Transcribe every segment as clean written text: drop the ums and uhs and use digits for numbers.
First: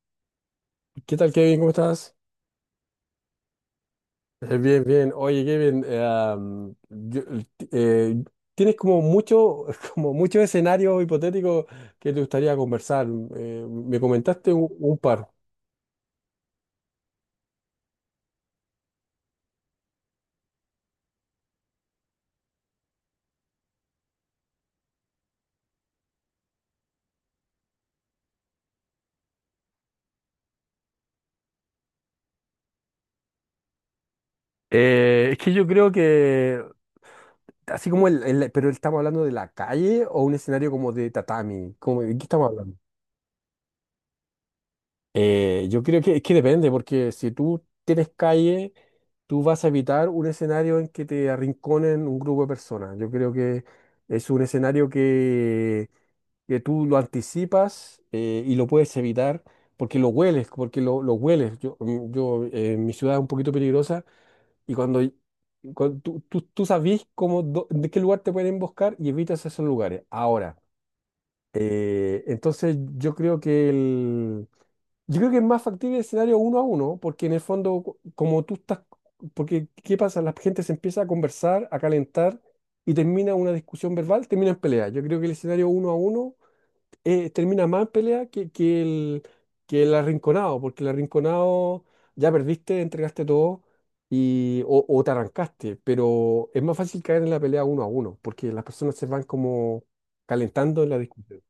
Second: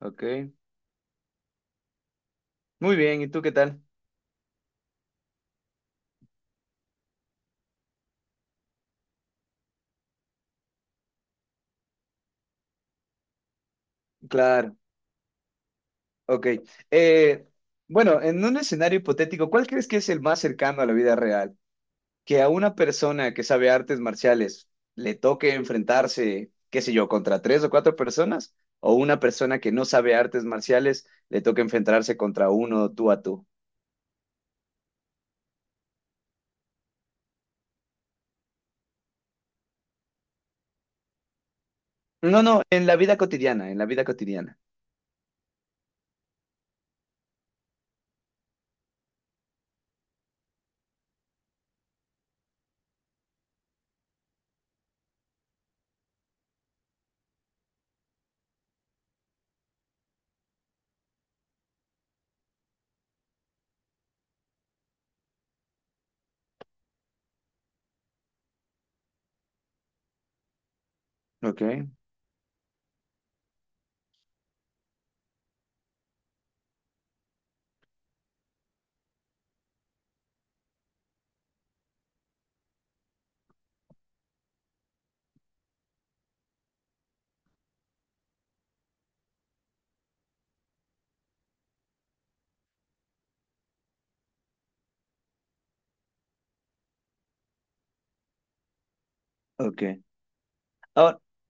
Ok, ¿Qué tal, Kevin? ¿Cómo estás? muy bien, ¿y tú qué tal? Bien, bien. Oye, Kevin, am, yo- el ti- tienes como mucho, como muchos escenarios hipotéticos que te gustaría conversar. Me comentaste un, Claro, un par. ok. Eh, bueno, en un escenario hipotético, ¿cuál crees que es el más cercano a la vida real? Que a una persona que sabe artes marciales le toque enfrentarse, qué sé yo, contra tres o cuatro personas, o una persona que no sabe artes marciales le toque enfrentarse contra uno tú a tú. Es que yo creo que, así como el- pero estamos hablando de la calle o un escenario como de tatami. ¿Cómo? ¿De qué No, estamos no, hablando? en la vida cotidiana, en la vida cotidiana. Yo creo que, es que depende, porque si tú tienes calle, tú vas a evitar un escenario en que te arrinconen un grupo de personas. Yo creo que es un escenario que tú lo anticipas y lo puedes evitar porque lo hueles, porque lo hueles. Yo, mm, yo Mi ciudad es un poquito peligrosa y cuando, cuando tú sabes cómo, de qué lugar te pueden emboscar y evitas esos lugares. Ahora, Ok, entonces yo creo que es más factible el escenario uno a uno, porque en el fondo, como tú estás. Porque ¿qué pasa? La gente se empieza a conversar, a calentar y termina una discusión verbal, termina en pelea. Yo creo que el escenario uno a uno termina más en pelea que el arrinconado, porque el arrinconado ya perdiste, entregaste todo y, o te arrancaste, pero es más fácil caer en la pelea uno a uno, porque las personas se van como ok. calentando en la Ahora, discusión.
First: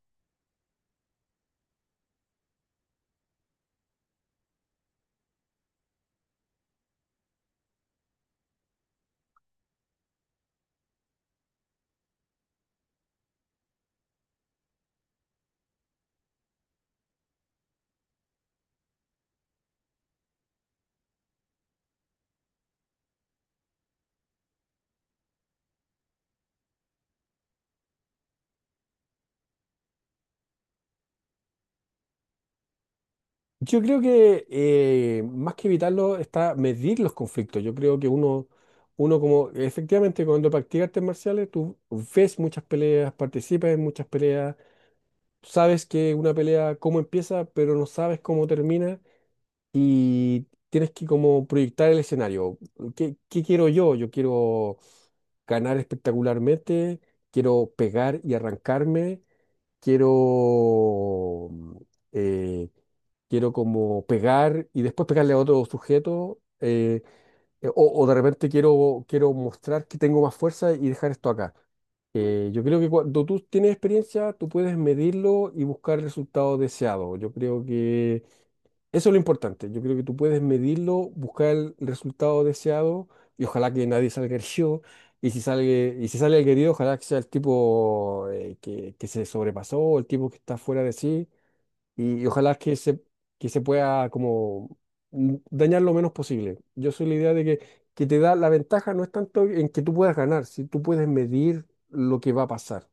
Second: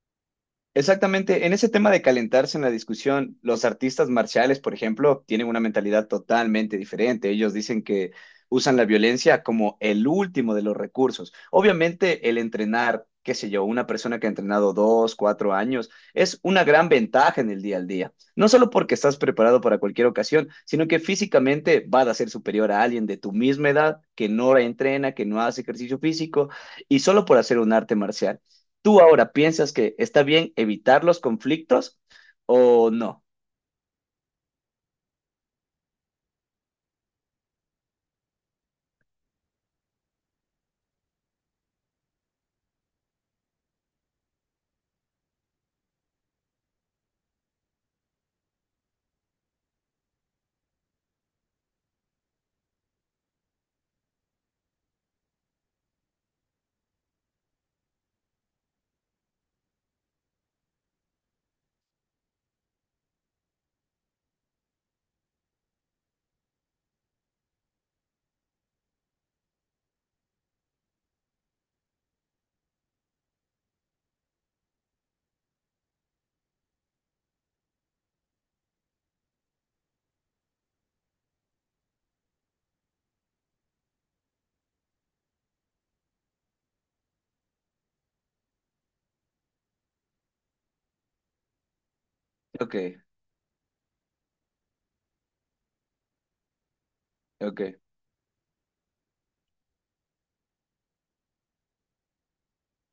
exactamente, en ese tema de calentarse en la discusión, los artistas marciales, por ejemplo, tienen una mentalidad totalmente diferente. Ellos dicen que usan la violencia como el último de los recursos. Obviamente, el entrenar, qué sé yo, una persona que ha entrenado 2, 4 años, es una gran ventaja en el día al día. No solo porque estás preparado para cualquier ocasión, sino que físicamente vas a ser superior a alguien de tu misma edad que no entrena, que no hace ejercicio físico y solo por hacer un arte marcial. ¿Tú ahora piensas que está bien evitar los conflictos o no? Yo creo que más que evitarlo está medir los conflictos. Yo creo que uno como efectivamente cuando practicas artes marciales, tú ves muchas peleas, participas en muchas peleas, sabes que una pelea cómo empieza, pero no sabes cómo termina y tienes que como proyectar el escenario. ¿Qué quiero yo? Yo quiero ganar espectacularmente, quiero pegar y arrancarme, quiero, mm, eh, quiero como pegar y después pegarle a otro sujeto, o de repente quiero mostrar que tengo más fuerza y dejar esto acá. Yo creo que cuando tú tienes experiencia, tú puedes medirlo y buscar el resultado deseado. Yo creo que eso es lo importante. Yo creo que tú puedes medirlo, buscar el resultado deseado y ojalá que nadie salga herido. Y si sale el herido, ojalá que sea el tipo que se sobrepasó, el tipo que está fuera de sí. Y ojalá Ok, que se pueda como dañar lo menos posible. Yo soy la idea de que, ok. que te da la ventaja no es tanto en que tú puedas ganar, si tú puedes medir lo que va a pasar.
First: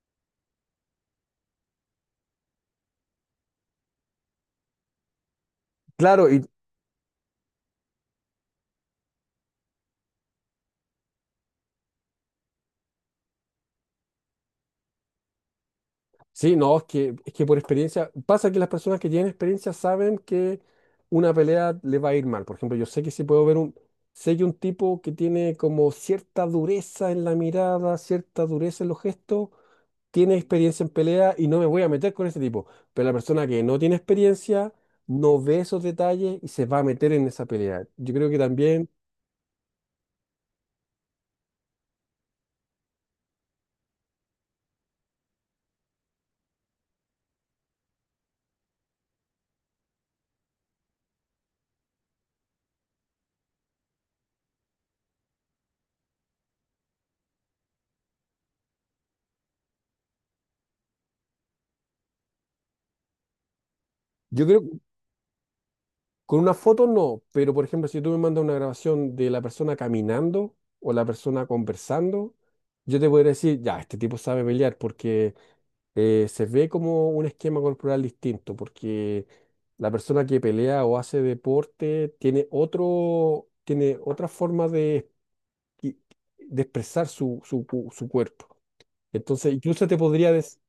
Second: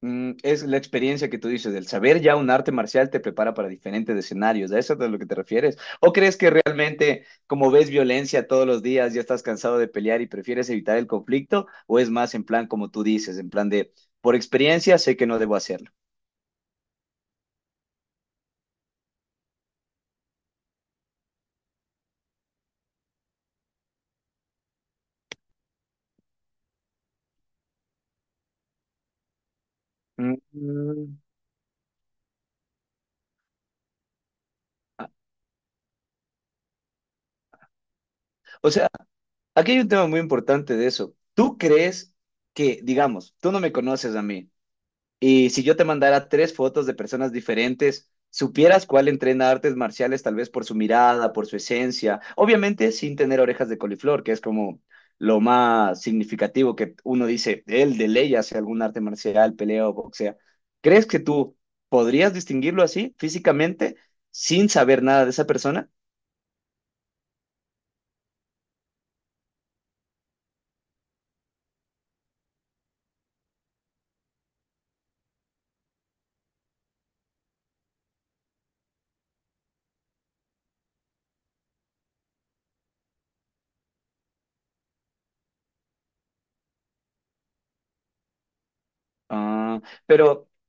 Es la experiencia que tú dices, del saber ya un arte marcial te prepara para diferentes escenarios, ¿a eso es a lo que te refieres? ¿O Claro, crees y, que realmente, como ves violencia todos los días, ya estás cansado de pelear y prefieres evitar el conflicto? ¿O es más en plan como tú dices, en plan de, por experiencia sé que no debo hacerlo? sí, no, es que por experiencia, pasa que las personas que tienen experiencia saben que una pelea le va a ir mal. Por ejemplo, yo sé que si puedo ver un, sé que un tipo que tiene como cierta dureza en la mirada, cierta dureza en los gestos, tiene experiencia en Mm. pelea y no me voy a meter con ese tipo. Pero la persona que no tiene experiencia no ve esos detalles y se va a meter en esa pelea. Yo creo que O sea, también, aquí hay un tema muy importante de eso. ¿Tú crees que, digamos, tú no me conoces a mí? Y si yo te mandara tres fotos de personas diferentes, supieras cuál entrena artes marciales, tal vez por su mirada, por su esencia, obviamente sin tener orejas de coliflor, que es como lo más significativo que uno dice, él de ley hace algún arte marcial, pelea o boxea. ¿Crees que tú podrías distinguirlo así, físicamente, yo sin creo. saber nada de esa persona? Con una foto no, pero por ejemplo, si tú me mandas una grabación de la persona caminando o la persona conversando, yo te podría decir, ya, este tipo sabe pelear porque se ve como un esquema corporal distinto, porque la persona que pelea o hace deporte tiene otro, tiene otra forma de expresar su cuerpo. Entonces, Ah, incluso te podría pero, decir.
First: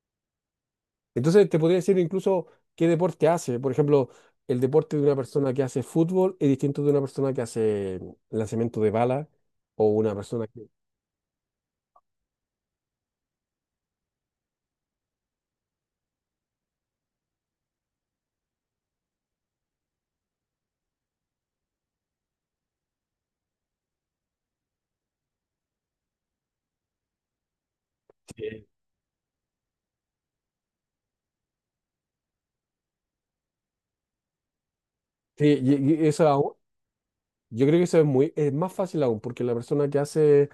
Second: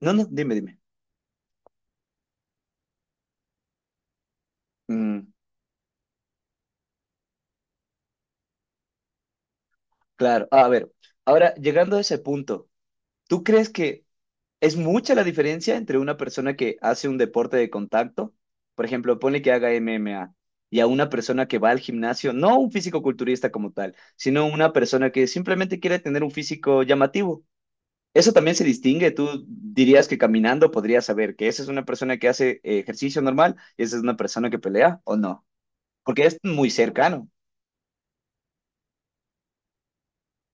no, no, dime, dime. Entonces te podría decir incluso qué deporte hace. Por ejemplo, el deporte de una Mm, persona que hace fútbol es distinto de una persona que hace lanzamiento de bala o una persona claro, que. a ver, ahora llegando a ese punto, ¿tú crees que es mucha la diferencia entre una persona que hace un deporte de contacto, por ejemplo, pone que haga MMA, y a una persona que va al gimnasio, no un físico-culturista como tal, sino una persona que simplemente quiere tener un físico llamativo? Eso también se Sí. distingue. Tú dirías que caminando podrías saber que esa es una persona que hace ejercicio normal y esa es una persona que pelea o Sí, no, y eso porque es muy cercano. yo creo que eso es muy, es más fácil aún, porque la persona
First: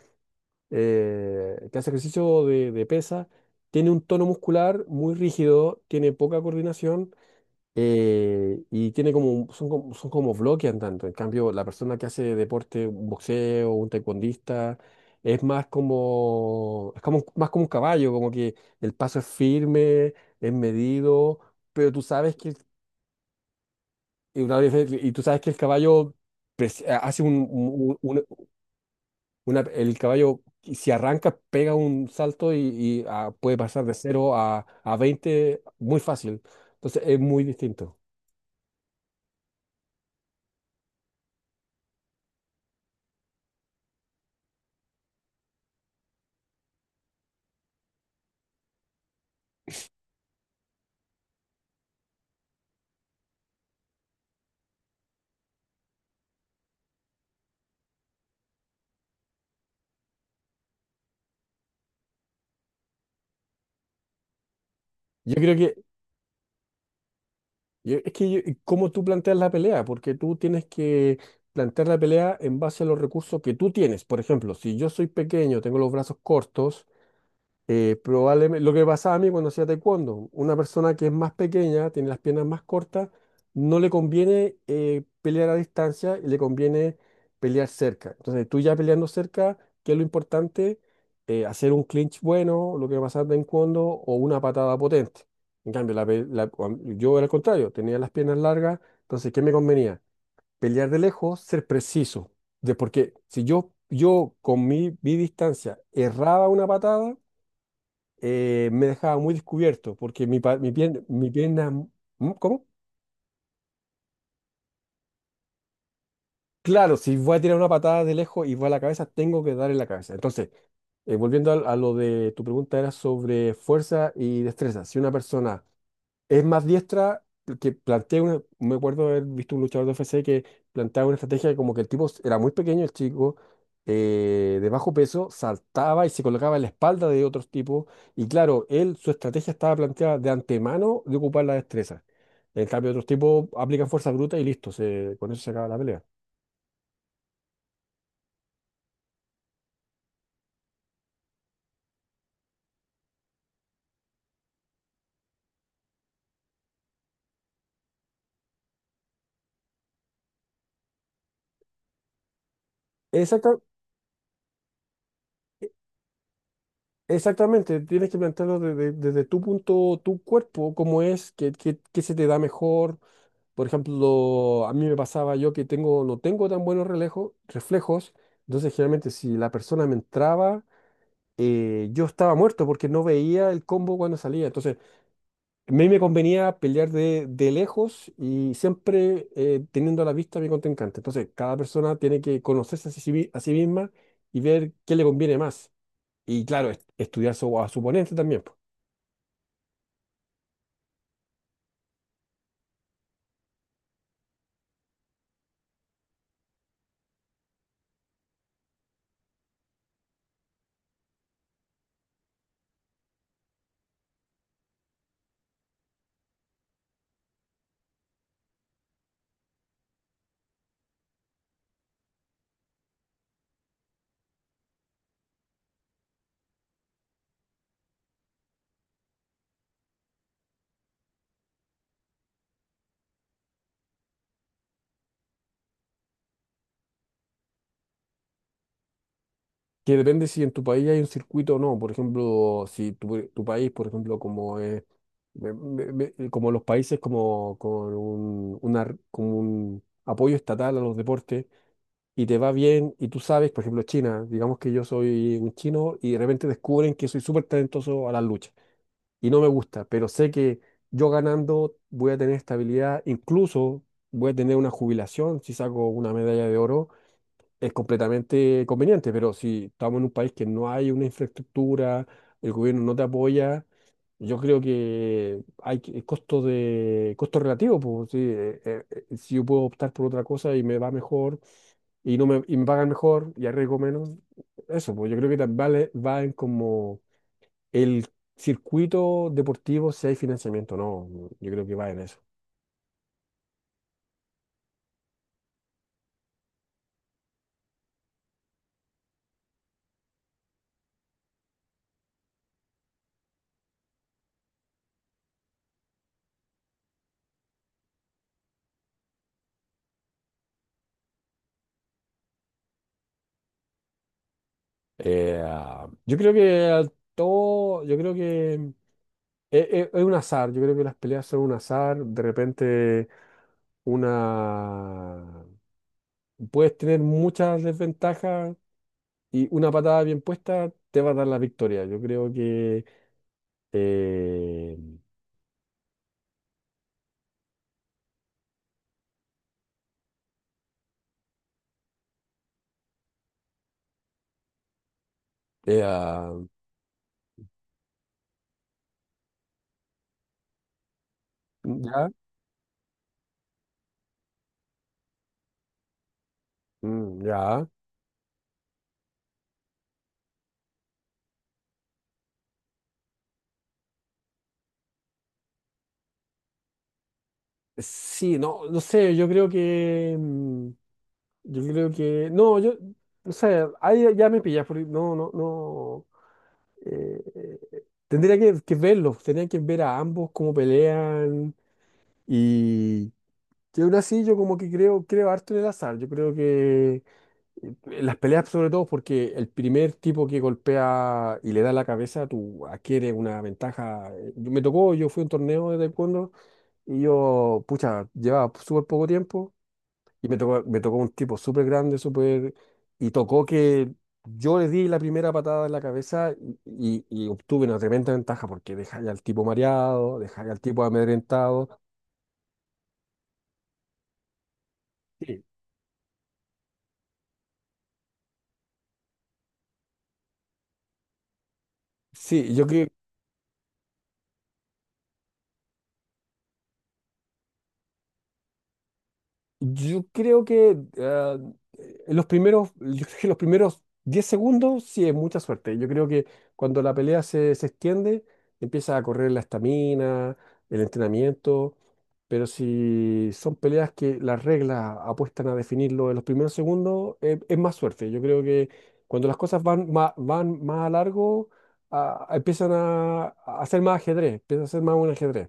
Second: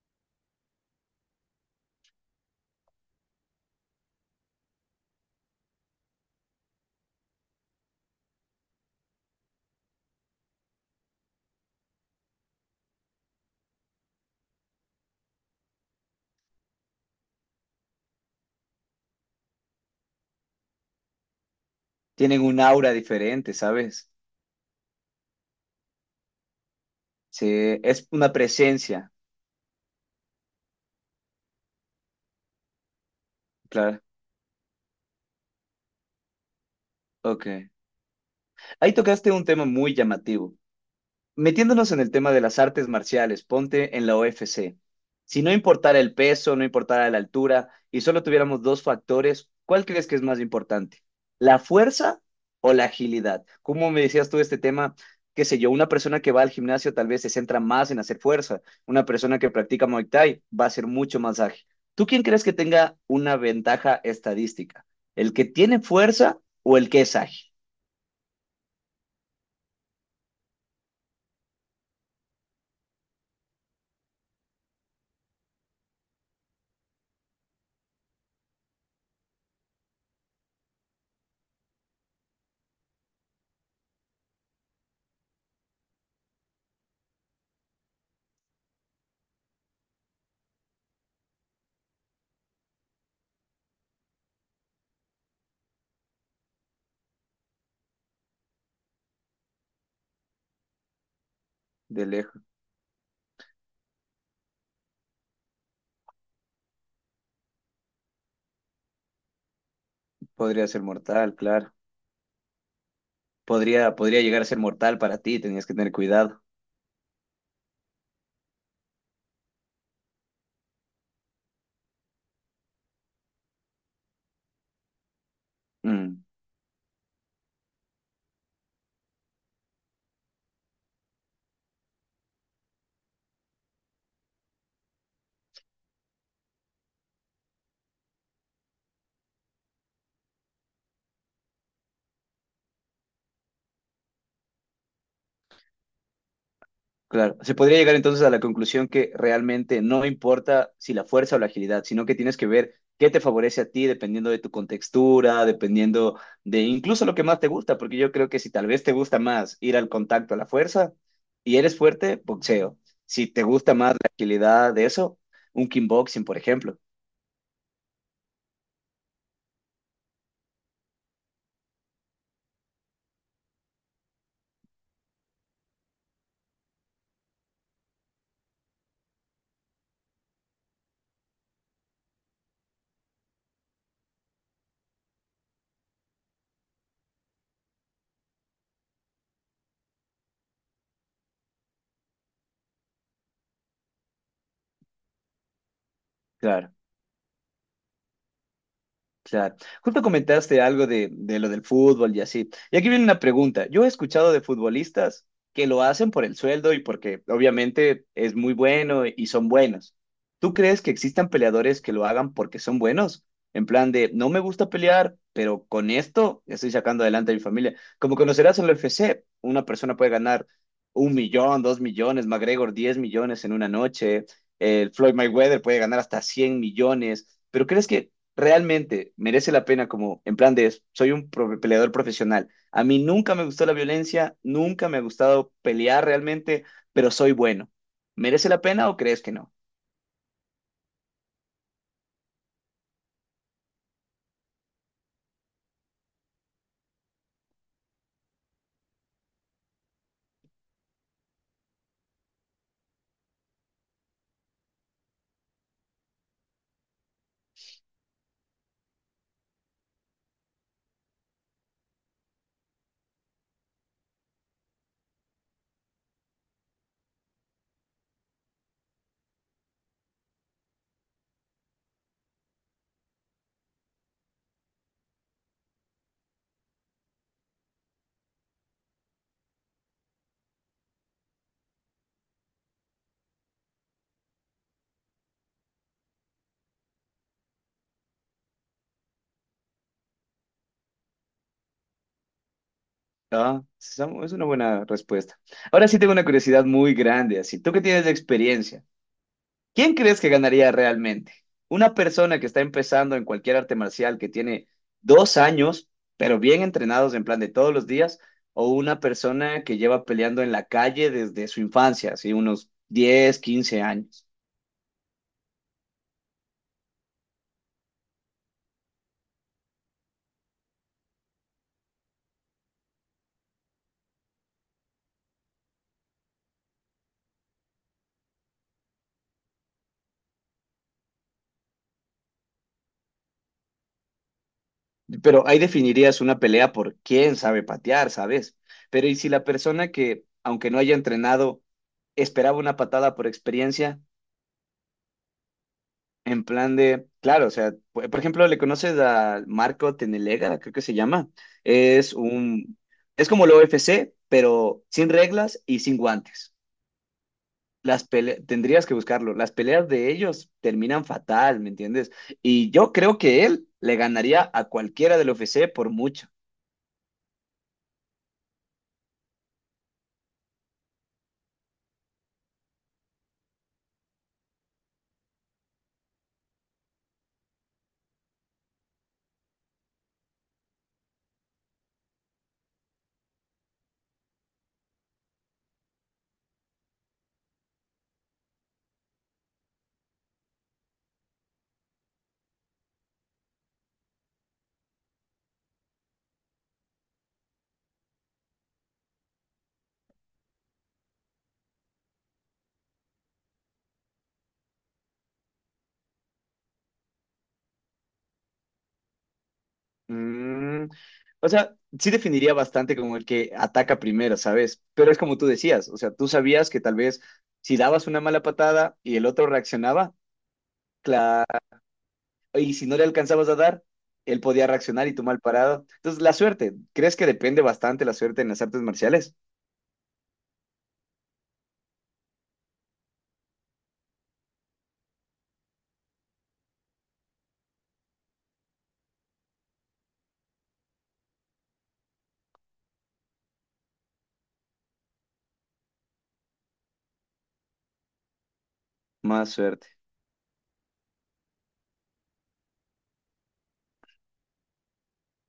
que hace ejercicio de pesa tiene un tono muscular muy rígido, tiene poca coordinación y tiene como, son como bloquean tanto. En cambio, la persona que hace deporte, un boxeo, un taekwondista, es más como, es como, más como un caballo, como que el paso es firme, es medido, pero tú sabes Tienen que, un aura diferente, ¿sabes? Y tú sabes que el caballo pres- hace Sí, es un- una presencia, una- el caballo, si arranca, pega un salto y puede pasar de claro. cero a 20 muy fácil. Entonces es muy Ok. distinto. Ahí tocaste un tema muy llamativo. Metiéndonos en el tema de las artes marciales, ponte en la UFC. Si no importara el peso, no importara la altura y solo tuviéramos dos factores, ¿cuál crees que es más importante? ¿La fuerza o la agilidad? ¿Cómo me decías tú este tema? Qué sé yo, una persona que va al gimnasio tal vez se centra más en hacer fuerza, una persona que practica Muay Thai va a ser mucho más ágil. ¿Tú quién crees que tenga una ventaja estadística? ¿El Yo que creo que. tiene fuerza o el que es ágil? ¿Cómo tú planteas la pelea? Porque tú tienes que plantear la pelea en base a los recursos que tú tienes. Por ejemplo, si yo soy pequeño, tengo los brazos cortos, probablemente, lo que pasaba a mí cuando hacía taekwondo, una persona que es más pequeña, tiene las piernas más cortas, no le conviene pelear a distancia y le conviene pelear cerca. Entonces, tú ya peleando cerca, ¿qué es lo importante? Hacer un clinch bueno, lo que pasaba en taekwondo, o una patada potente. En cambio, la pe- la- cuan- yo era al contrario, tenía las piernas largas, entonces, ¿qué me convenía? Pelear de lejos, ser De preciso. lejos, Porque si yo con mi distancia erraba una patada, me dejaba muy descubierto, porque mi, pa- podría mi, ser pierna, mi mortal, pierna. claro. ¿Mm? ¿Cómo? Podría, podría llegar a ser mortal para ti, tenías que tener cuidado. Claro, si voy a tirar una patada de lejos y va a la cabeza, tengo que dar en la cabeza. Entonces, volviendo a lo de tu pregunta, era sobre fuerza y destreza. Si una persona Mm, es más diestra que plantea una, me acuerdo haber visto un luchador de UFC que planteaba una estrategia que como que el tipo era muy pequeño, el chico, de bajo peso, saltaba y se colocaba en la espalda de otros tipos y claro, él, su estrategia estaba planteada de antemano de ocupar la destreza. En cambio, otros tipos aplican fuerza bruta y listo, con eso se acaba la pelea. claro, se podría llegar entonces a la conclusión que realmente no importa si la fuerza o la agilidad, sino que tienes que ver qué te favorece a ti dependiendo de tu contextura, dependiendo de incluso lo que más te gusta, porque yo creo que si tal vez te gusta más ir al contacto a la fuerza y eres fuerte, boxeo. Si te Exacta- gusta más la agilidad de eso, e- un kickboxing, por ejemplo. Exactamente, tienes que plantearlo desde tu punto, tu cuerpo, cómo es, qué se te da mejor. Por ejemplo, a mí me pasaba yo que no tengo tan buenos reflejos, entonces generalmente si la persona me entraba, yo estaba muerto porque no veía el combo cuando salía. Entonces, a mí me convenía pelear de lejos y siempre teniendo a la vista a mi contrincante. Entonces, cada persona tiene que conocerse a sí misma y ver qué le conviene más. Y claro, Claro. Estudiar a su oponente también. Claro. Justo comentaste algo de lo del fútbol y así. Y aquí viene una pregunta. Yo he escuchado de futbolistas que lo hacen por el sueldo y porque obviamente es muy bueno y son buenos. ¿Tú crees que existan peleadores que lo hagan porque son buenos? En plan de, no me gusta pelear, pero con esto estoy sacando adelante a mi familia. Como conocerás en la UFC, una persona puede ganar 1 millón, 2 millones, McGregor 10 millones en una noche, el Floyd Mayweather puede ganar hasta 100 millones. ¿Pero crees que realmente merece la pena como en plan de soy un peleador profesional? A mí nunca me gustó la violencia, nunca me ha gustado pelear realmente, pero soy bueno. ¿Merece la pena o crees que no? Que depende si en tu país hay un circuito o no. Por ejemplo, si tu país, por ejemplo, como es, como los países como con un, una r- como un apoyo estatal a los deportes y te va bien y tú sabes, por ejemplo, China, digamos que yo soy un chino y de repente descubren que soy súper talentoso a las luchas y no me gusta, pero sé que yo ganando voy a tener estabilidad, incluso voy a tener una jubilación si saco una medalla de oro es completamente conveniente, pero si estamos en un país que no hay una infraestructura, el gobierno no te apoya, yo creo que costo de costo relativo, pues sí, si yo puedo optar por otra cosa y me va mejor y no me, y me pagan mejor y arriesgo menos, eso, pues yo creo que también vale, va en como el circuito deportivo si hay financiamiento, no, yo creo que va en eso. Ah, es una buena respuesta. Ahora sí tengo una curiosidad muy grande, así. Tú que tienes de experiencia. ¿Quién crees que ganaría realmente? ¿Una persona que está empezando en cualquier arte marcial que tiene 2 años, pero bien entrenados en plan de todos los días? ¿O una persona que lleva peleando en la calle desde su infancia, así unos 10, 15 años? Yo creo que yo creo que es un azar, yo creo que las peleas son un azar, de repente una puedes tener muchas desventajas y una patada bien puesta te va a dar la victoria. Yo creo que eh, Pero ahí definirías una pelea por quién sabe patear, ¿sabes? Pero ¿y si la persona que, aunque no haya entrenado, esperaba una patada por experiencia? eh, En ah, plan de, claro, o sea, por ejemplo, le conoces a Marco Tenelega, creo que se llama. ya, Es un, es como el UFC, pero sin reglas y sin guantes. Ya. Tendrías que buscarlo. Las peleas de ellos terminan fatal, ¿me entiendes? Y yo creo que él le ganaría a cualquiera del UFC por mucho. Sí, no, no sé, yo creo que, no, yo, no sé, ahí ya me pillas, porque no, no, no. Tendría que verlos, tendrían que ver a ambos cómo pelean y que aún así yo como que creo harto en el azar, yo creo que las peleas sobre todo porque el primer tipo que golpea y le da la cabeza, tú adquieres una ventaja. Me tocó, yo fui a un torneo de taekwondo y yo, pucha, llevaba súper poco tiempo y me tocó un tipo súper grande, súper. Y tocó que yo le di la primera patada en la cabeza y obtuve una tremenda ventaja porque dejáis al tipo mareado, dejáis al tipo Mm, o amedrentado. sea, sí definiría bastante como el que ataca primero, ¿sabes? Pero es como Sí, tú decías, o sea, tú sabías que tal vez si dabas una mala patada y el otro reaccionaba, sí, y si no le alcanzabas a dar, él podía reaccionar y tú mal parado. Entonces, la suerte, ¿crees que depende bastante la suerte en las artes marciales? yo creo que en los primeros, yo creo que los primeros 10 segundos sí es mucha suerte. Yo creo que cuando la pelea se extiende, empieza a correr la estamina, el entrenamiento. Pero si son peleas que las reglas apuestan a definirlo en los primeros segundos, es más suerte. Yo creo que cuando las Más cosas suerte. van más a largo, empiezan a ser más ajedrez, empieza a ser más un ajedrez.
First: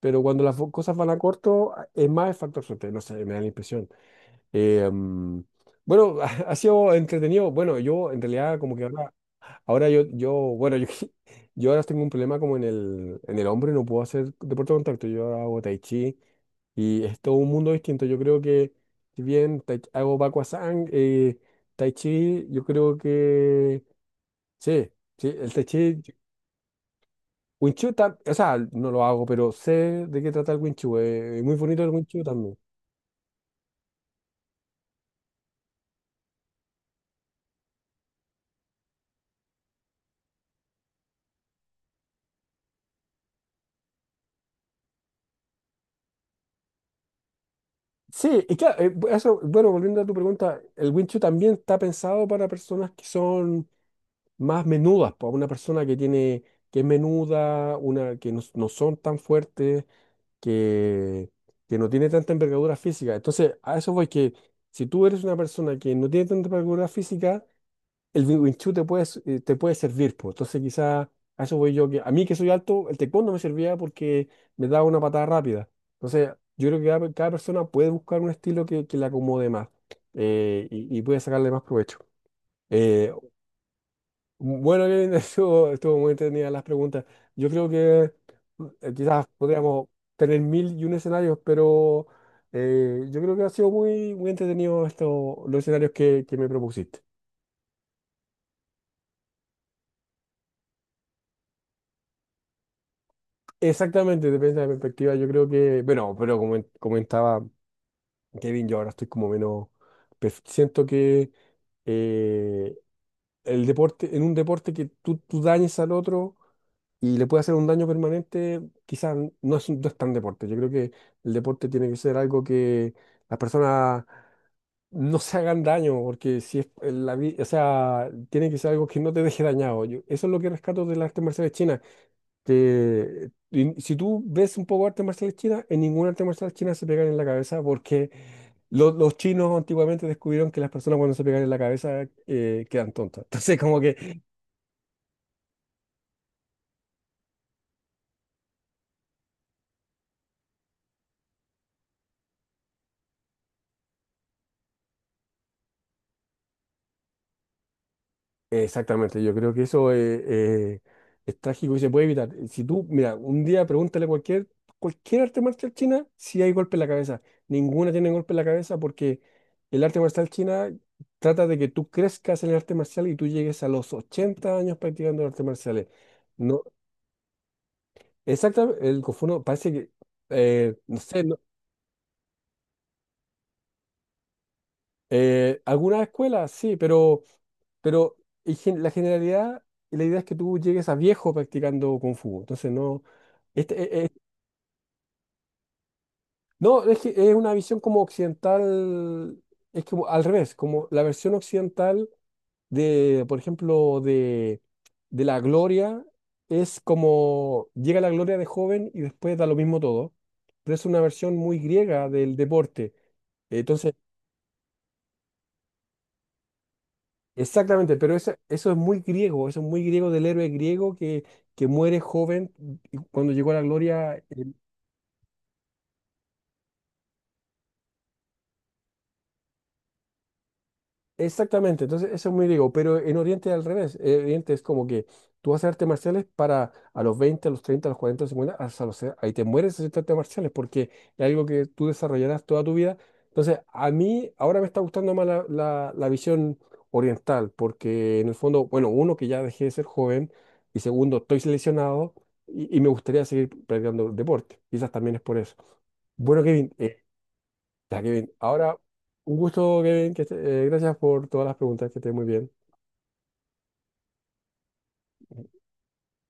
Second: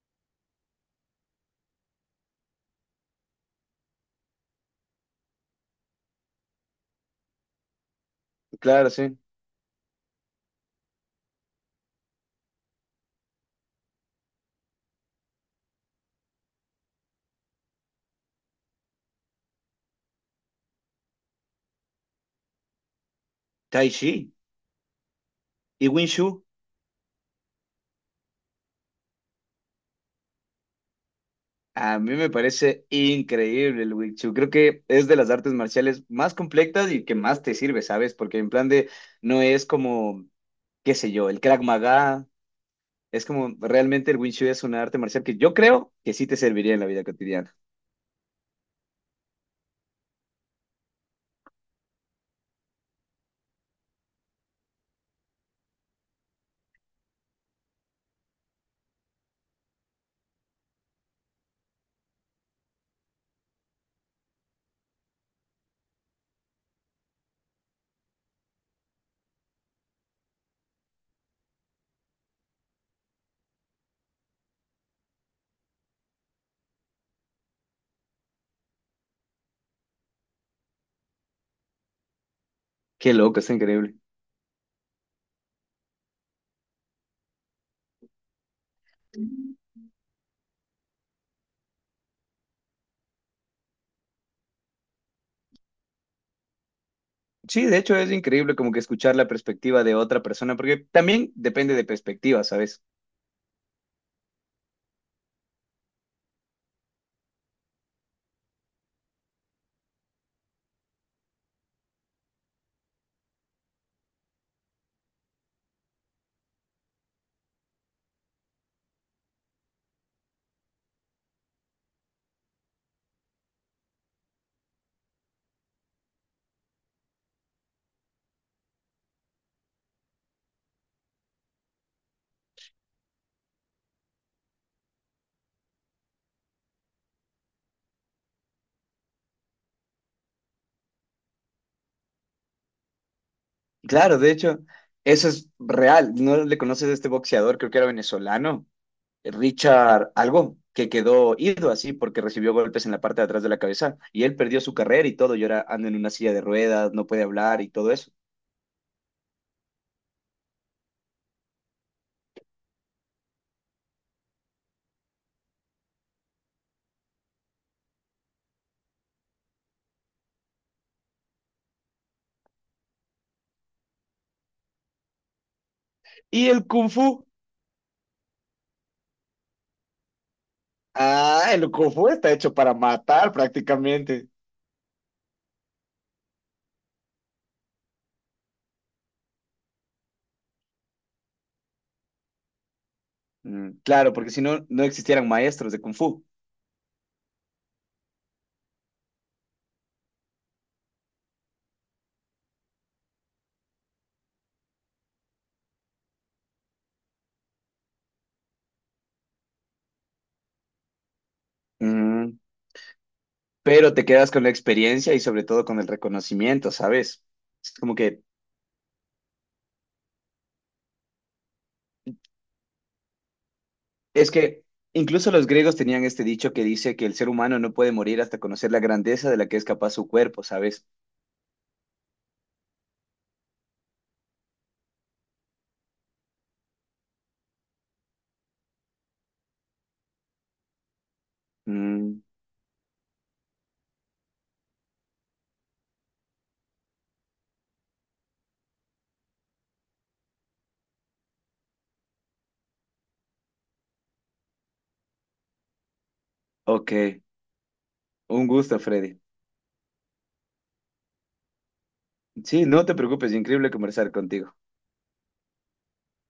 Pero cuando las cosas van a corto, es más el factor suerte. No sé, me da la impresión. Eh, mm, bueno, ha sido entretenido. Bueno, yo en realidad como que Claro, ahora. sí. Ahora yo, bueno, yo, yo ahora tengo un problema como en el hombro y no puedo hacer deporte de contacto. Yo ahora hago tai chi y es todo un mundo distinto. Yo creo que, si bien hago Bakwazang, tai chi, yo creo que, Tai Chi sí, sí, el tai y chi, Wing Chun. Wing Chun, o sea, no lo hago, pero sé de qué trata el Wing Chun. Es muy bonito el A Wing mí Chun me también. parece increíble el Wing Chun. Creo que es de las artes marciales más completas y que más te sirve, ¿sabes? Porque en plan de, no es como, qué sé yo, el Krav Maga. Es como, realmente el Wing Chun es una arte marcial que yo creo que sí te serviría en la vida cotidiana. Sí, y claro, eso, bueno, volviendo a tu pregunta, el Wing Chun también está pensado para personas que son más menudas, para una persona que tiene, que es menuda, una que no son tan fuertes, que, que no tiene tanta envergadura física. Entonces, a eso voy que si tú eres una persona que no tiene tanta envergadura física, el Wing Chun te puede, te puede servir, pues. Entonces, quizá a eso voy yo, que a mí que soy alto, el taekwondo me servía porque me daba una patada rápida. Entonces, yo creo que cada persona puede buscar un estilo que le acomode más y puede sacarle más provecho. Eh, Qué loco, está increíble. bueno, Kevin, estuvo muy entretenida las preguntas. Yo creo que quizás podríamos tener mil y un escenarios, pero yo creo que ha sido muy, muy entretenido esto, los escenarios que me propusiste. Sí, de hecho es increíble como que escuchar la perspectiva de otra persona, porque también depende de perspectiva, ¿sabes? Exactamente, depende de la perspectiva. Yo creo que, bueno, pero como comentaba Kevin, yo ahora estoy como menos, siento que. eh, el deporte, en un deporte que tú dañes al otro y le puede hacer un daño permanente, quizás no es, no es tan deporte. Yo creo que el deporte tiene que ser algo que las personas no se hagan daño, porque si es en la vida, o sea, tiene que ser algo que no te deje dañado. Eso es lo que rescato de las artes marciales chinas, que si tú ves un poco de artes marciales chinas, en ninguna arte marcial china se pegan en la cabeza porque los chinos antiguamente descubrieron que las personas cuando se pegan en la cabeza quedan tontas. Entonces, como Claro, que. de hecho, eso es real. ¿No le conoces a este boxeador? Creo que era venezolano, Richard algo, que quedó ido así porque recibió golpes en la parte de atrás de la cabeza y él perdió su carrera y todo, y ahora anda en una silla de ruedas, no puede hablar y todo eso. Exactamente, yo creo que eso es trágico y se puede evitar. Si tú, mira, un día pregúntale a cualquier, arte marcial china si hay golpe en la cabeza. Ninguna tiene golpe en la cabeza porque el arte marcial china trata de que tú crezcas en el arte marcial y tú llegues a los 80 años practicando artes marciales. ¿Y No, el kung fu? exactamente, el Kung Fu no, parece que, no sé. Ah, el kung fu está hecho para matar prácticamente. Algunas escuelas, sí, pero en la generalidad, la idea es que tú llegues a viejo practicando Kung Fu. Entonces, no. Este, Claro, porque si no, no existieran maestros de kung fu. no, es que es una visión como occidental, es como al revés, como la versión occidental de, por ejemplo, de la gloria, es como llega la gloria de joven y después da lo mismo todo. Pero es una versión muy griega del Mm, deporte. Entonces, pero te quedas con la experiencia y sobre todo con el reconocimiento, ¿sabes? Es como exactamente, pero que, eso es muy griego, eso es muy griego del héroe griego que muere joven y cuando llegó a la gloria. es que incluso los griegos tenían este dicho que dice que el ser humano no puede morir hasta conocer la grandeza de la que es capaz su cuerpo, ¿sabes? Exactamente, entonces eso es muy griego, pero en Oriente es al revés. En Oriente es como que tú haces artes marciales para a los 20, a los 30, a los 40, a los 50, hasta los, ahí te mueres haciendo artes marciales porque es algo que tú Mm, desarrollarás toda tu vida. Entonces, a mí ahora me está gustando más la visión oriental porque en el fondo, bueno, uno que ya dejé de ser joven y segundo, estoy seleccionado y me gustaría seguir practicando deporte. Quizás también es por eso. Bueno, Kevin, ok, ya, Kevin. un Ahora, gusto, Freddy. un gusto, Kevin. Gracias por todas las preguntas. Que estés muy Sí, bien. no te preocupes, increíble conversar contigo.